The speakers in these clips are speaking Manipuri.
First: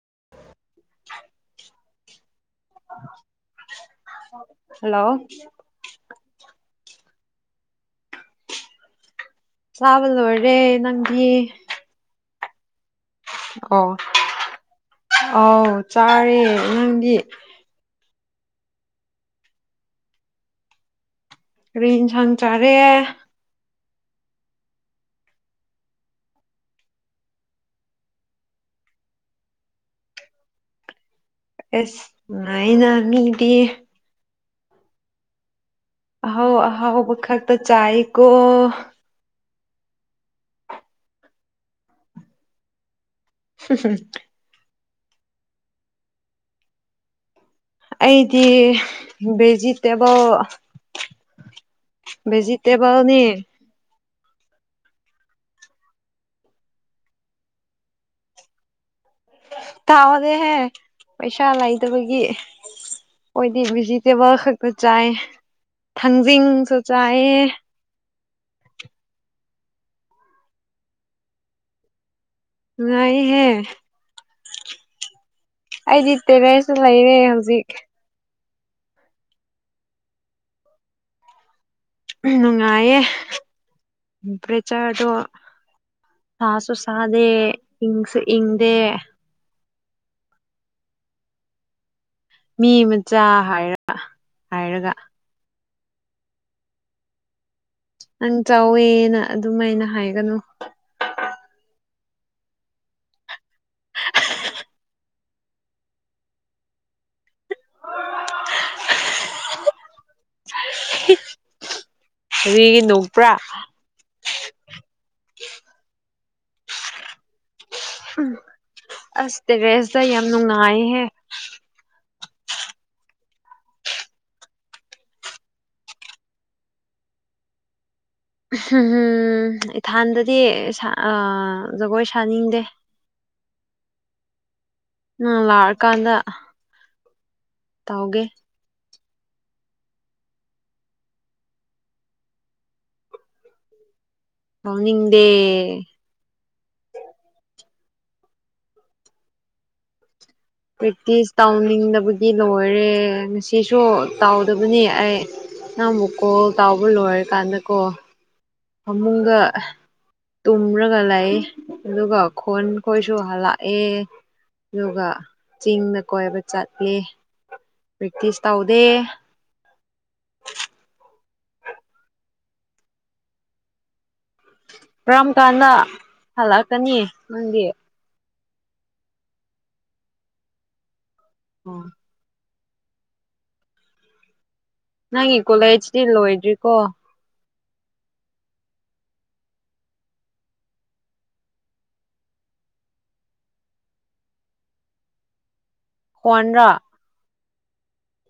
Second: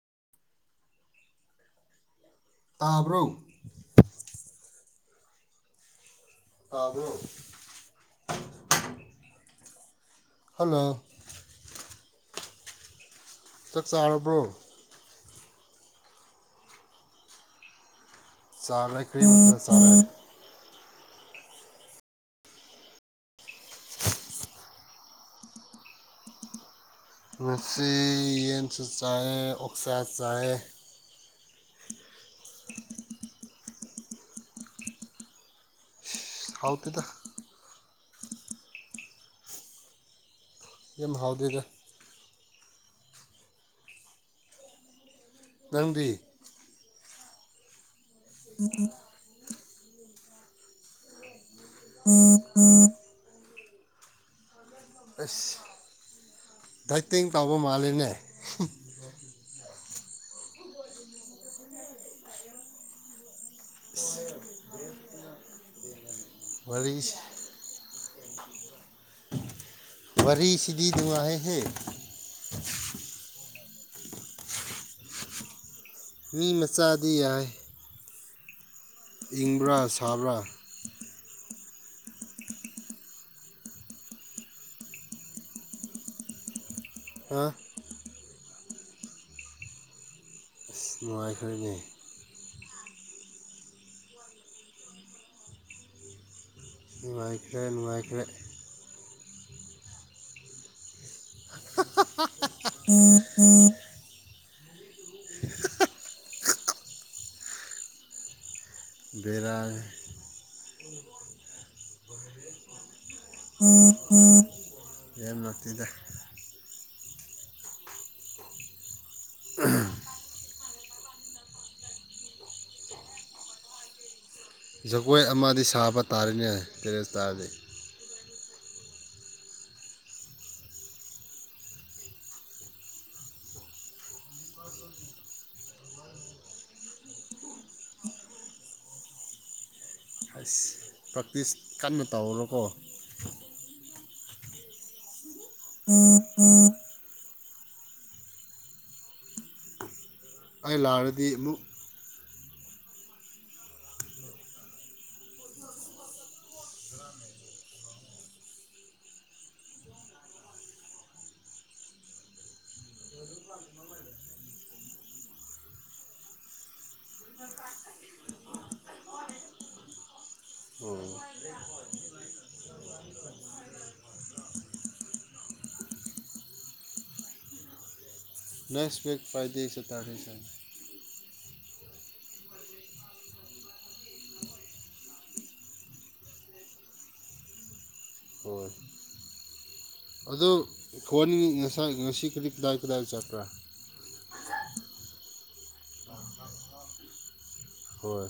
[inaudible] ꯇꯥꯕ꯭ꯔꯣ [inaudible] ꯇꯥꯕ꯭ꯔꯣ ꯆꯥꯕ ꯂꯣꯏꯔꯦ ꯅꯪꯗꯤ ꯑꯣ ꯆꯥꯛ ꯆꯥꯔꯕ꯭ꯔꯣ ꯑꯥꯎ ꯆꯥꯔꯦ ꯅꯪꯗꯤ ꯆꯥꯒꯔꯦ ꯀꯔꯤ ꯃꯊꯦꯜ ꯆꯥꯔꯦ ꯀꯔꯤ ꯏꯟꯁꯥꯡ ꯆꯥꯔꯦ ꯉꯁꯤ ꯌꯦꯟꯁꯨ ꯆꯥꯏ ꯑꯣꯛꯁꯥ ꯆꯥꯏ ꯑꯦꯁ ꯅꯨꯉꯥꯢꯅ ꯃꯤꯗꯤ ꯑꯍꯥꯎ ꯑꯍꯥꯎꯕ ꯈꯛꯇ ꯆꯥꯏꯀꯣ ꯌꯥꯝ ꯍꯥꯎꯗꯦꯗ [unintelligible] ꯅꯪ ꯗꯤ ꯑꯩꯗꯤ ꯚꯦꯖꯤꯇꯦꯕꯜ ꯚꯦꯖꯤꯇꯦꯕꯂꯅꯤ ꯑꯦꯁ ꯗꯥꯏꯇꯤꯡ ꯇꯥꯎꯕ ꯃꯥꯜꯂꯦꯅꯦ ꯇꯥꯎꯗꯦꯍꯦ ꯄꯩꯁꯥ ꯂꯩꯇꯕꯒꯤ ꯑꯣꯏꯗꯤ ꯚꯤꯖꯤꯇꯦꯕꯜ ꯈꯛꯇ ꯆꯥꯏ ꯊꯪꯖꯤꯡ ꯁꯨ ꯆꯥꯌꯦ ꯋꯥꯔꯤꯁꯤꯗꯤ ꯅꯨꯡꯉꯥꯢꯑꯦꯍꯦ ꯅꯨꯡꯉꯥꯏꯍꯦ ꯑꯩꯗꯤ ꯇꯦꯔꯦꯁꯇꯥ ꯂꯩꯔꯦ ꯍꯧꯖꯤꯛ ꯏꯪꯕ꯭ꯔꯥ ꯁꯕ꯭ꯔꯥ ꯅꯨꯡꯉꯥꯏꯌꯦ ꯇꯦꯝꯄꯔꯦꯆꯔꯗꯣ ꯁꯥꯁꯨ ꯁꯗꯦ ꯏꯪꯁꯨ ꯏꯪꯗꯦ ꯑꯁ ꯅꯨꯡꯉꯥꯏꯈ꯭ꯔꯅꯦ ꯃꯤ ꯃꯆꯥ ꯍꯥꯏꯔ ꯍꯥꯏꯔꯒ [unintelligible] ꯅꯪ ꯆꯥꯎꯋꯦꯅ ꯑꯗꯨꯝꯥꯏꯅ ꯍꯥꯏꯒꯅꯨ [unintelligible] ꯕꯦꯔꯥꯅꯤ ꯀꯔꯤꯒꯤꯅꯣ [unintelligible] ꯑꯁ ꯇꯦꯔꯦꯁꯇ ꯌꯥꯝ ꯅꯨꯡꯉꯥꯏꯍꯦ ꯖꯒꯣꯏ ꯑꯃꯗꯤ ꯁꯥꯕ ꯇꯥꯔꯤꯅꯦ ꯇꯦꯔꯦꯁ ꯇꯥꯔꯗꯤ ꯎꯝꯝ ꯏꯊꯥꯟꯗꯗꯤ ꯁꯥ ꯑꯥ ꯖꯒꯣꯏ ꯁꯥꯅꯤꯡꯗꯦ ꯎꯝ ꯅꯪ ꯂꯥꯛꯑꯀꯥꯟꯗ ꯇꯧꯒꯦ ꯄ꯭ꯔꯦꯛꯇꯤꯁ ꯀꯟꯅ ꯇꯧꯔꯣꯀꯣ ꯇꯧꯅꯤꯡꯗꯦ [unintelligible] ꯄꯔꯦꯛꯇꯤꯏꯁ ꯇꯥꯎꯅꯤꯗꯕ ꯂꯣꯏꯔꯦ ꯉꯁꯤꯁꯨ ꯇꯥꯎꯗꯕꯅꯤ ꯑꯩ ꯅꯪꯕꯨꯛ ꯀꯣꯜ ꯇꯥꯎꯕ ꯂꯣꯏꯔꯀꯥꯟꯗꯀꯣ ꯐꯃꯨꯡꯒ ꯇꯨꯝꯔꯒ ꯂꯩ ꯑꯗꯨꯒ ꯈꯣꯟ ꯈꯣꯏꯁꯨ ꯍꯜꯂꯛꯑꯦ ꯑꯗꯨꯒ ꯆꯤꯡꯗ ꯀꯣꯏꯕ ꯆꯠꯂꯦ ꯄ꯭ꯔꯦꯛꯇꯤꯁ ꯇꯧꯗꯦ [inaudible] ꯀꯔꯝ ꯀꯥꯟꯗ ꯍꯜꯂꯛꯀꯅꯤ ꯅꯪꯗꯤ ꯅꯦꯁ ꯋꯤꯛ ꯐꯔꯥꯏꯗꯦ ꯁꯦꯠꯔꯗꯦ ꯁꯟ ꯑꯣ ꯅꯪꯒꯤ ꯀꯣꯂꯦꯖꯇꯤ ꯂꯣꯏꯗ꯭ꯔꯤꯕꯣ ꯑꯗꯨ ꯐꯣꯟ ꯉꯁꯥꯏ ꯉꯁꯤ ꯀꯗꯥꯏ ꯀꯗꯥꯏ ꯆꯠꯄ꯭ꯔꯥ ꯐꯣꯜꯔꯥ ꯍꯣꯏ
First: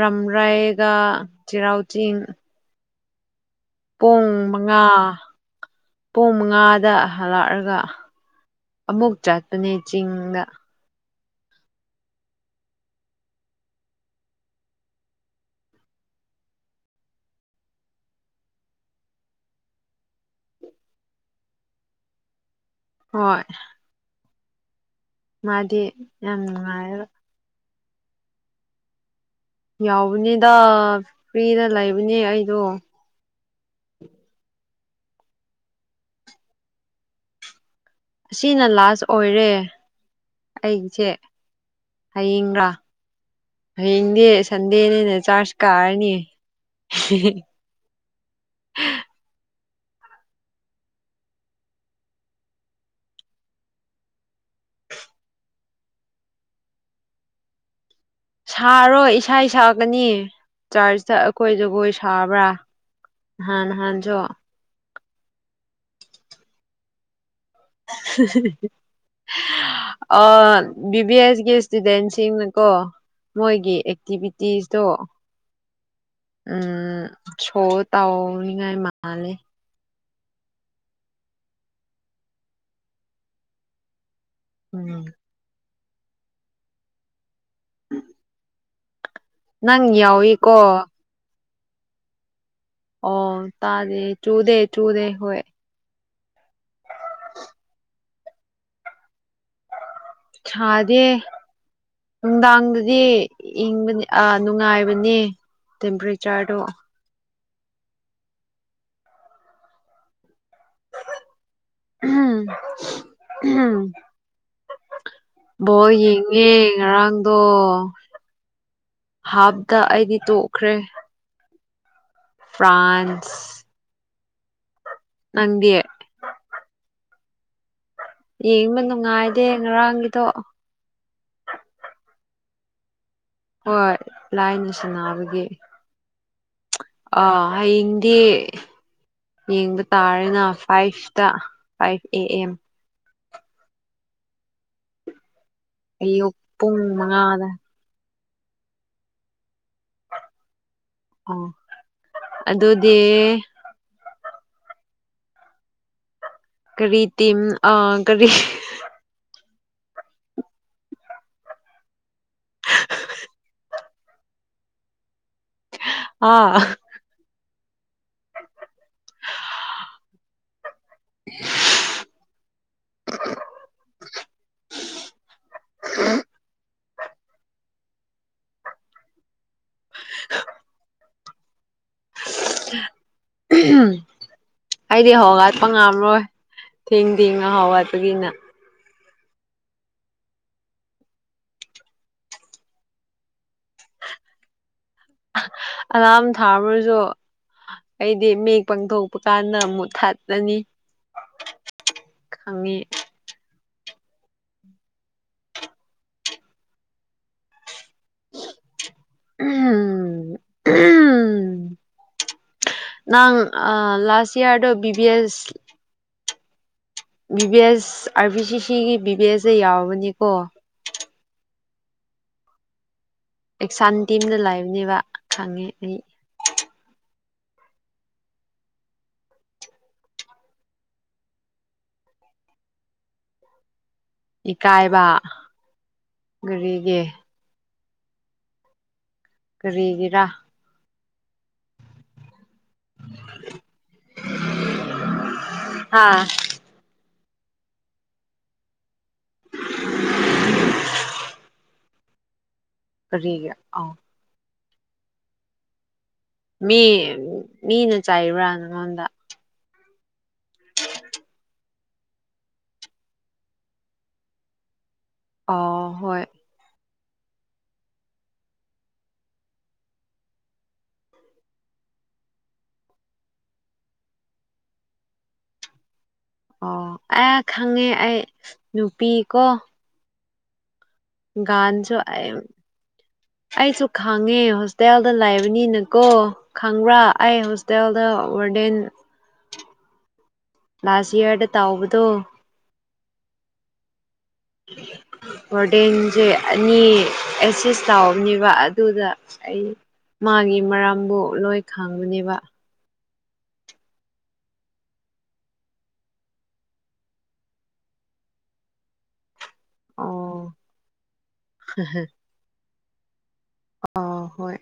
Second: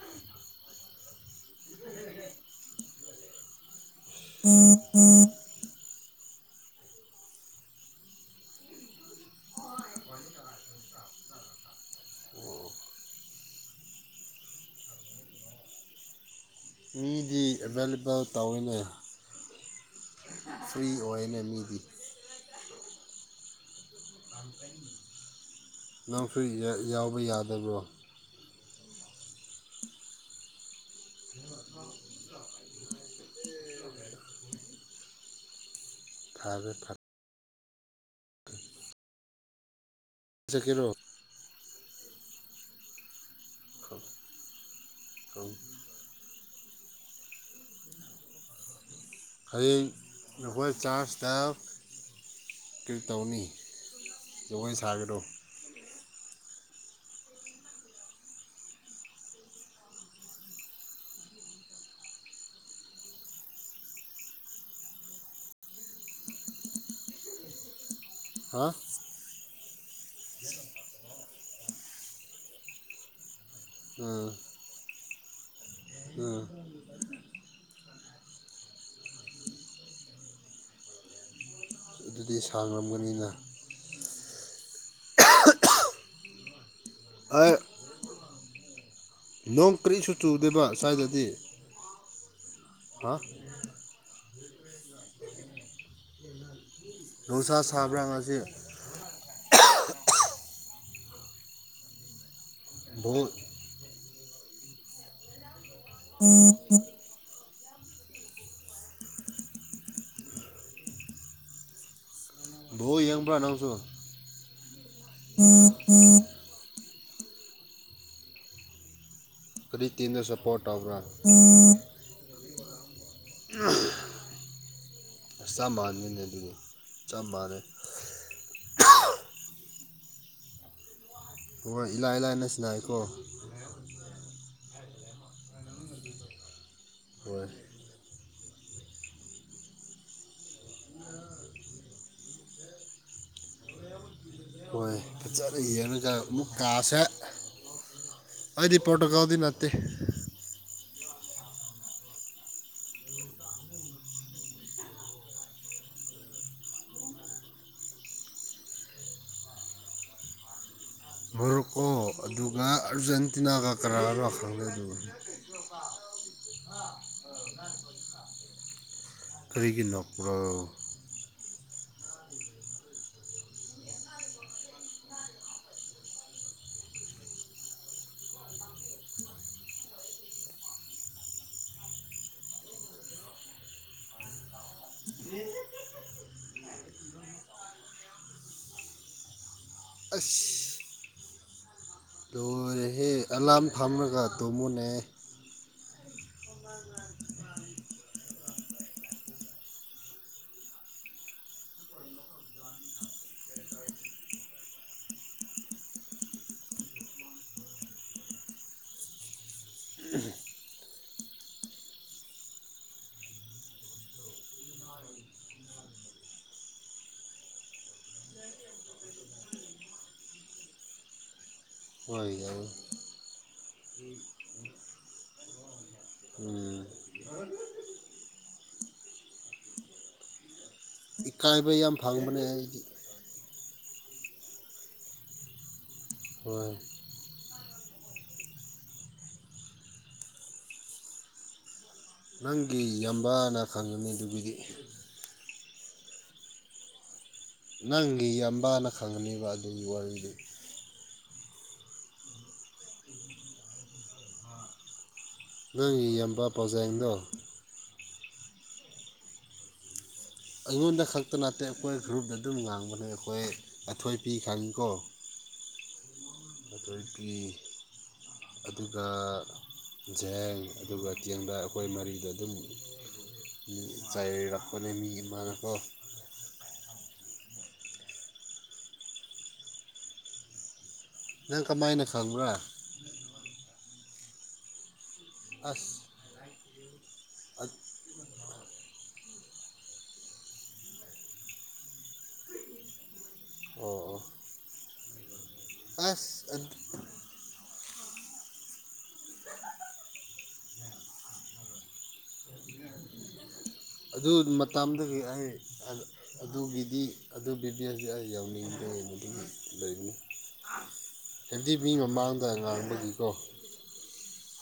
ꯔꯝꯔꯩꯏꯒ ꯆꯩꯔꯥꯎꯆꯤꯡ ꯄꯨꯡ ꯃꯉꯥ ꯄꯨꯡ ꯃꯉꯥꯗ ꯍꯜꯂꯛꯑꯒ ꯑꯃꯨꯛ ꯆꯠꯄꯅꯦ ꯆꯤꯡꯗ ꯑꯦꯚꯏꯂꯦꯕꯜ ꯇꯧꯋꯏꯤꯅꯦ ꯍꯣꯏ ꯃꯥꯗꯤ ꯌꯥꯝ ꯅꯪꯁꯨ ꯅꯨꯡꯉꯥꯏꯔ ꯌꯥꯎꯕ ꯌꯥꯗꯕ꯭ꯔꯣ ꯌꯥꯎꯕꯅꯦꯗ ꯐ꯭ꯔꯤꯗ ꯂꯩꯕꯅꯦ ꯑꯩꯗꯣ ꯑꯁꯤꯅ ꯂꯥꯁ ꯑꯣꯏꯔꯦ ꯑꯩꯁꯦ ꯍꯌꯦꯡꯔ ꯍꯌꯦꯡꯗꯤ ꯁꯟꯗꯦꯅꯤꯅ ꯆꯥꯔꯖ ꯀꯥꯔꯅꯤ ꯍ ꯍꯌꯦꯡ ꯅꯈꯣꯏ ꯆꯥꯁꯇꯕ ꯀꯔꯤ ꯇꯧꯅꯤ ꯖꯒꯣꯏ ꯁꯥꯒꯗꯣ ꯁꯥꯔꯣꯏ ꯏꯁꯥ ꯁꯛꯀꯅꯤ ꯆꯔꯆꯇ ꯑꯩꯈꯣꯏ ꯖꯒꯣꯏ ꯁꯥꯕ꯭ꯔꯥ ꯅꯍꯥꯟꯁꯨ [unintelligible] ꯑ ꯕꯤꯕꯤ ꯑꯦꯁꯀꯤ ꯏꯁꯇꯨꯗꯦꯟꯁꯤꯡꯅꯀꯣ ꯃꯣꯏꯒꯤ ꯑꯦꯛꯇꯤꯚꯤꯇꯤꯁꯇꯣ ꯎꯝ ꯁꯣ ꯇꯧꯅꯤꯡꯉꯥꯏ ꯃꯥꯅꯦ ꯑꯗꯨꯗꯤ ꯁꯥꯡꯔꯝꯒꯅꯤꯅ ꯎꯝ ꯑꯥ ꯅꯣꯡ ꯅꯪ ꯀꯔꯤꯁꯨ ꯌꯥꯎꯏꯀꯣ ꯆꯨꯗꯦꯕ ꯁ꯭ꯋꯥꯏꯗꯗꯤ ꯑꯣ ꯇꯔꯦ ꯆꯨꯗꯦ ꯆꯨꯗꯦ ꯍꯣꯏ ꯅꯨꯡꯁꯥ ꯁꯥꯕ꯭ꯔꯥ ꯉꯁꯤ ꯁꯥꯗꯦ ꯅꯨꯡꯗꯥꯡꯗꯗꯤ ꯏꯪꯕꯅꯦ ꯑꯥ ꯅꯨꯡꯉꯥꯏꯕꯅꯦ ꯇꯦꯝꯄꯔꯦꯆꯔꯗꯣ ꯎꯝ ꯌꯦꯡꯕ꯭ꯔꯥ ꯅꯪꯁꯨ ꯕꯣꯜ ꯌꯦꯡꯉꯦ ꯉꯔꯥꯡꯗꯣ ꯍꯥꯞꯇ ꯑꯩꯗꯤ ꯇꯣꯛꯈ꯭ꯔꯦ ꯐ꯭ꯔꯥꯟꯁ ꯑꯁ ꯅꯪꯗꯤ ꯆꯞ ꯃꯥꯟꯅꯅꯤꯅꯦ ꯑꯗꯨꯗꯤ ꯆꯞ ꯃꯥꯟꯅꯦ ꯌꯦꯡꯕ ꯅꯨꯡꯉꯥꯏꯗꯦ ꯉꯔꯥꯡꯒꯤꯗꯣ ꯍꯣꯏ ꯏꯂꯥꯏ ꯂꯥꯏꯅ ꯁꯤꯜ ꯂꯏꯀꯣ ꯍꯣꯏ ꯂꯥꯏꯅ ꯁꯟꯅꯕꯒꯤ ꯑꯥ ꯍꯌꯦꯡꯗꯤ ꯌꯦꯡꯕ ꯇꯥꯔꯦꯅ ꯐꯥꯏꯚꯇ ꯐꯥꯏꯚ ꯑꯦ ꯑꯦꯝ ꯑꯌꯨꯛ ꯃꯨꯛ ꯄꯨꯡ ꯀꯥꯁꯦ ꯃꯉꯥꯗ ꯑꯩꯗꯤꯄꯣꯔꯇꯒꯥꯜ ꯗ ꯅꯠꯇꯦ ꯑ ꯑꯗꯨꯗꯤ ꯀꯔꯤ ꯇꯤꯝ ꯑꯥ ꯀꯔꯤ ꯑꯔꯖꯦꯟꯇꯤꯅꯥ ꯀ ꯀꯥꯔ ꯈꯪꯟꯗꯦ ꯑꯗꯨꯒ ꯑꯥ ꯀꯔꯤꯒꯤ ꯅꯣꯛꯄ꯭ꯔꯣ [unintelligible] ꯎꯝ ꯑꯩꯗꯤ ꯑꯍꯥꯎ ꯋꯥꯠꯄ ꯉꯥꯝꯔꯣꯏ ꯊꯦꯡ ꯊꯦꯡ ꯉꯍꯥꯎꯋꯥꯄꯒꯤꯅ ꯑꯦꯂꯥꯝ ꯊꯝꯃꯒ ꯇꯨꯃꯨꯅꯦ ꯑꯂꯥꯝ ꯊꯥꯕ꯭ꯔꯁꯨ ꯑꯩꯗꯤ ꯃꯝꯠ ꯄꯥꯡꯊꯣꯛꯄ ꯀꯥꯟꯗ ꯃꯨꯛꯠ ꯊꯥꯠꯂ ꯈꯪꯉꯤ ꯎꯝꯝ ꯅꯪ ꯂꯥꯁ ꯏꯌꯥꯔꯗ B B S B B S R B C ꯁꯤꯒꯤ ꯕꯤ ꯕꯤ ꯑꯦꯁꯁꯦ ꯌꯥꯎꯕꯅꯤꯀꯣ ꯑꯦꯛꯁꯥꯟ ꯇꯤꯝ ꯂꯩꯕꯅꯦꯕ ꯈꯪꯉꯦ ꯑꯩ ꯏꯀꯥꯏꯕ ꯌꯥꯝ ꯐꯪꯕꯅꯦ ꯑꯩꯗꯤ ꯏꯀꯥꯏꯕ ꯒꯥꯔꯤꯒꯤ ꯀꯔꯤꯒꯤꯔ ꯅꯪꯒꯤ ꯌꯥꯝꯕꯥꯅ ꯈꯪꯉꯅꯤ ꯑꯗꯨꯒꯤꯗꯤ ꯍꯥꯥ ꯅꯪꯒꯤ ꯌꯥꯝꯕꯥꯅ ꯈꯪꯉꯅꯤꯕ ꯑꯗꯨꯒꯤ ꯋꯥꯔꯤꯗꯨ ꯀꯔꯤꯒꯤ ꯑꯣ ꯅꯪ ꯌꯥꯝ ꯃꯤ ꯃꯤꯅ ꯆꯥꯏꯕ꯭ꯔꯥ ꯅꯉꯣꯟꯗ ꯑꯩꯉꯣꯟꯗ ꯈꯛꯇ ꯅꯠꯇꯦ ꯑꯩꯈꯣꯏ ꯒ꯭ꯔꯨꯞꯗ ꯑꯗꯨꯝ ꯉꯥꯡꯕꯅꯦ ꯑꯩꯈꯣꯏ ꯑꯊꯣꯏ ꯄꯤ ꯈꯪꯉꯤꯀꯣ ꯑ ꯍꯣꯏ ꯑꯗꯒꯤ ꯑꯗꯨꯒ ꯖꯦꯝꯁ ꯑꯗꯨꯒ ꯇꯦꯡꯕꯥ ꯑꯩꯈꯣꯏ ꯃꯔꯤꯗ ꯑꯗꯨꯝ ꯆꯥꯏꯔꯥꯛꯄꯅꯦ ꯃꯤ ꯑꯃꯅꯀꯣ ꯑꯣ ꯑꯦ ꯈꯪꯉꯦ ꯑꯩ ꯅꯨꯄꯤ ꯀꯣ ꯒꯥꯟꯁꯨ ꯑꯩꯁꯨ ꯈꯥꯡꯉꯦ ꯍꯣꯁꯇꯦꯜ ꯗ ꯂꯥꯏꯕꯅꯤꯅꯀꯣ ꯈꯪꯕ꯭ꯔꯥ ꯑꯩ ꯍꯣꯁꯇꯦꯜꯗ ꯋꯥꯔꯗꯦꯟ ꯂꯥꯁ ꯌꯌꯥꯔꯗ ꯇꯥꯎꯕꯗꯣ [inaudible] ꯋꯔꯗꯦꯟꯁꯦ ꯑꯅꯤ ꯑꯦꯁꯤꯁ ꯇꯧꯕꯅꯦꯕ ꯑꯗꯨꯗ ꯑꯩ ꯃꯥꯒꯤ ꯃꯔꯝꯕꯨ ꯂꯣꯏ ꯈꯥꯡꯕꯅꯦꯕ ꯑꯗꯨ ꯃꯇꯝꯗꯒꯤ ꯑꯩ ꯑꯗꯨꯒꯤꯗꯤ ꯑꯗꯨ ꯕꯤꯕꯤꯑꯁꯗꯤ ꯑꯩ ꯌꯥꯎꯅꯤꯡꯗꯦ [inaudible] ꯂꯩꯅꯤ ꯑꯣ ꯍꯥꯏꯗꯤ ꯃꯤ ꯃꯃꯥꯡꯗ ꯉꯥꯡꯕꯒꯤꯀꯣ ꯑ ꯍꯣꯏ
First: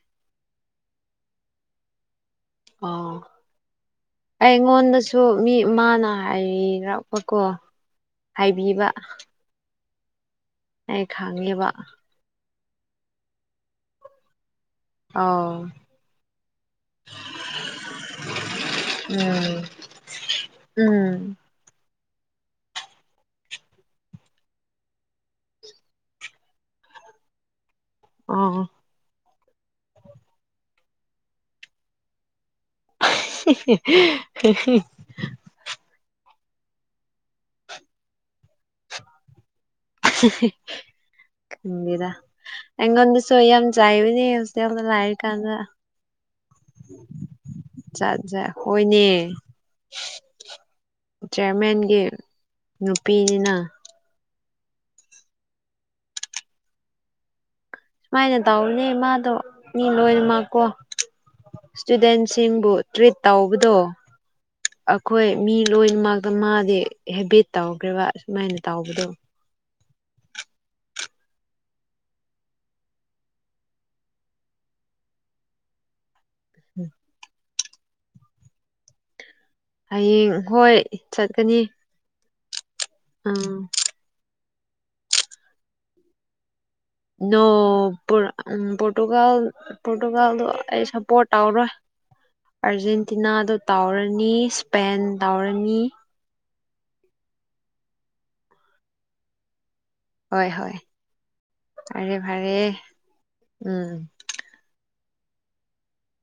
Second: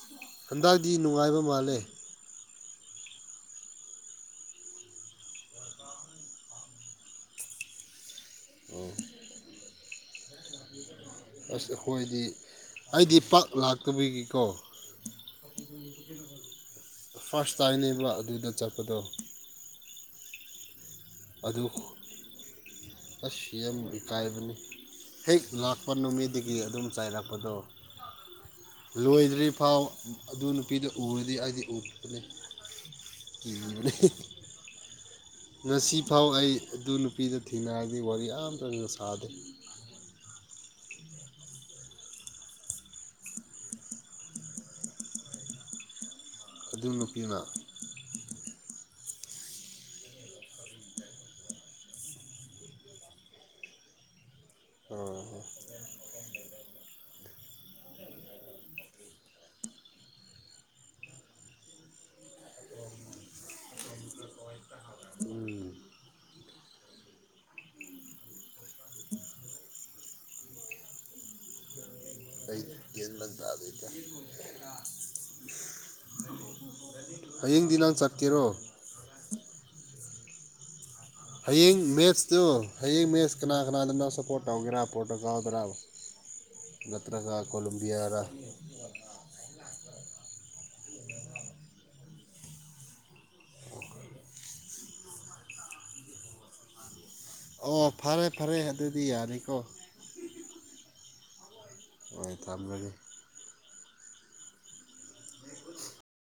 ꯍꯟꯗꯛꯇꯤ ꯅꯨꯡꯉꯥꯏꯕ ꯃꯥꯜꯂꯦ ꯑꯣ ꯑꯩꯉꯣꯟꯗꯁꯨ ꯃꯤ ꯃꯥꯅ ꯍꯥꯏꯔꯛꯄꯀꯣ ꯍꯥꯏꯕꯤꯕ ꯑꯩ ꯈꯪꯉꯦꯕ ꯑꯁ ꯈꯣꯏꯗꯤ ꯑꯩꯗꯤ ꯄꯥꯛ ꯂꯥꯛꯇꯕꯒꯤꯀꯣ ꯑꯧ ꯐꯥꯔꯁ ꯇꯥꯏꯝꯅꯦꯕ ꯑꯗꯨꯗ ꯆꯠꯄꯗꯣ ꯎꯝ ꯎꯝ ꯑꯗꯨ [inaudible] ꯑꯁ ꯌꯥꯝ ꯏꯀꯥꯏꯕꯅꯤ ꯍꯦꯛ ꯂꯥꯛꯄ ꯅꯨꯃꯤꯠꯗꯒꯤ ꯑꯗꯨꯝ ꯆꯩꯏꯔꯛꯄꯗꯣ ꯑꯣ ꯂꯣꯏꯗ꯭ꯔꯤ ꯐꯥꯎ ꯑꯗꯨ ꯅꯨꯄꯤꯗꯨ ꯎꯔꯗꯤ ꯑꯩꯗꯤ ꯎꯕꯅꯤ ꯑ ꯍꯤ ꯍꯤ ꯍꯤ ꯍꯤ ꯉꯁꯤ ꯐꯥꯎ ꯑꯩ ꯑꯗꯨ ꯅꯨꯄꯤꯗꯣ ꯊꯦꯡꯅꯔꯗꯤ ꯋꯥꯔꯤ ꯑꯝꯇꯒ ꯁꯥꯗꯦ ꯍꯤ ꯈꯤꯗꯦꯗ ꯑꯩꯉꯣꯟꯗꯁꯨ ꯌꯥꯝ ꯆꯥꯏꯕꯅꯦ ꯍꯣꯁꯇꯦꯟꯗ ꯂꯥꯢꯔꯤꯀꯥꯟꯗ ꯑꯗꯨ ꯅꯨꯄꯤꯅ ꯖꯥꯠ ꯍꯣꯏꯅꯦ ꯆꯤꯌꯥꯔꯃꯦꯟꯒꯤ ꯅꯨꯄꯤꯅꯤꯅ ꯁꯨꯃꯥꯏꯅ ꯇꯧꯕꯅꯦ ꯃꯥꯗꯣ ꯃꯤ ꯂꯣꯏꯅꯃꯛꯀꯣ ꯏꯁꯇꯨꯗꯦꯟꯁꯤꯡꯕꯨ ꯇ꯭ꯔꯤꯠ ꯇꯧꯕꯗꯣ ꯑꯈꯣꯏ ꯃꯤ ꯂꯣꯏꯅꯃꯛꯇ ꯃꯥꯗꯤ ꯍꯦꯕꯤꯠ ꯇꯧꯈ꯭ꯔꯦꯕ ꯁꯨꯃꯥꯏꯅ ꯇꯧꯕꯗꯣ ꯎꯝ ꯍꯌꯦꯡꯗꯤ ꯅꯪ ꯆꯠꯀꯦꯔꯣ ꯍꯌꯦꯡ ꯍꯣꯏ ꯆꯠꯀꯅꯤ ꯍꯌꯦꯡ ꯃꯦꯠꯆꯇꯨ ꯍꯌꯦꯡ ꯃꯦꯠꯆ ꯎꯝ ꯀꯅꯥ ꯀꯅꯥꯗꯅꯣ ꯁꯞꯄꯣꯔꯠ ꯇꯧꯒꯦꯔꯥ ꯄꯣꯔꯇꯨꯒꯜꯗꯔꯥ ꯅꯣ ꯄꯨꯔ ꯎꯃ ꯄꯣꯔꯇꯨꯒꯜ ꯄ꯭ꯔꯣꯇꯨꯒꯥꯜꯗꯣ ꯑꯩ ꯁꯞꯄꯣꯔꯠ ꯇꯧꯔꯣꯏ ꯑꯥꯔꯖꯦꯟꯇꯤꯅꯥꯗꯣ ꯇꯥꯎꯔꯅꯤ ꯏꯁꯄꯦꯟ ꯇꯥꯎꯔꯅꯤ ꯑꯣ ꯐꯔꯦ ꯐꯔꯦ ꯑꯗꯨꯗꯤ ꯌꯥꯔꯦꯀꯣ ꯍꯣꯏ ꯍꯣꯏ ꯐꯔꯦ ꯐꯔꯦ ꯎꯝ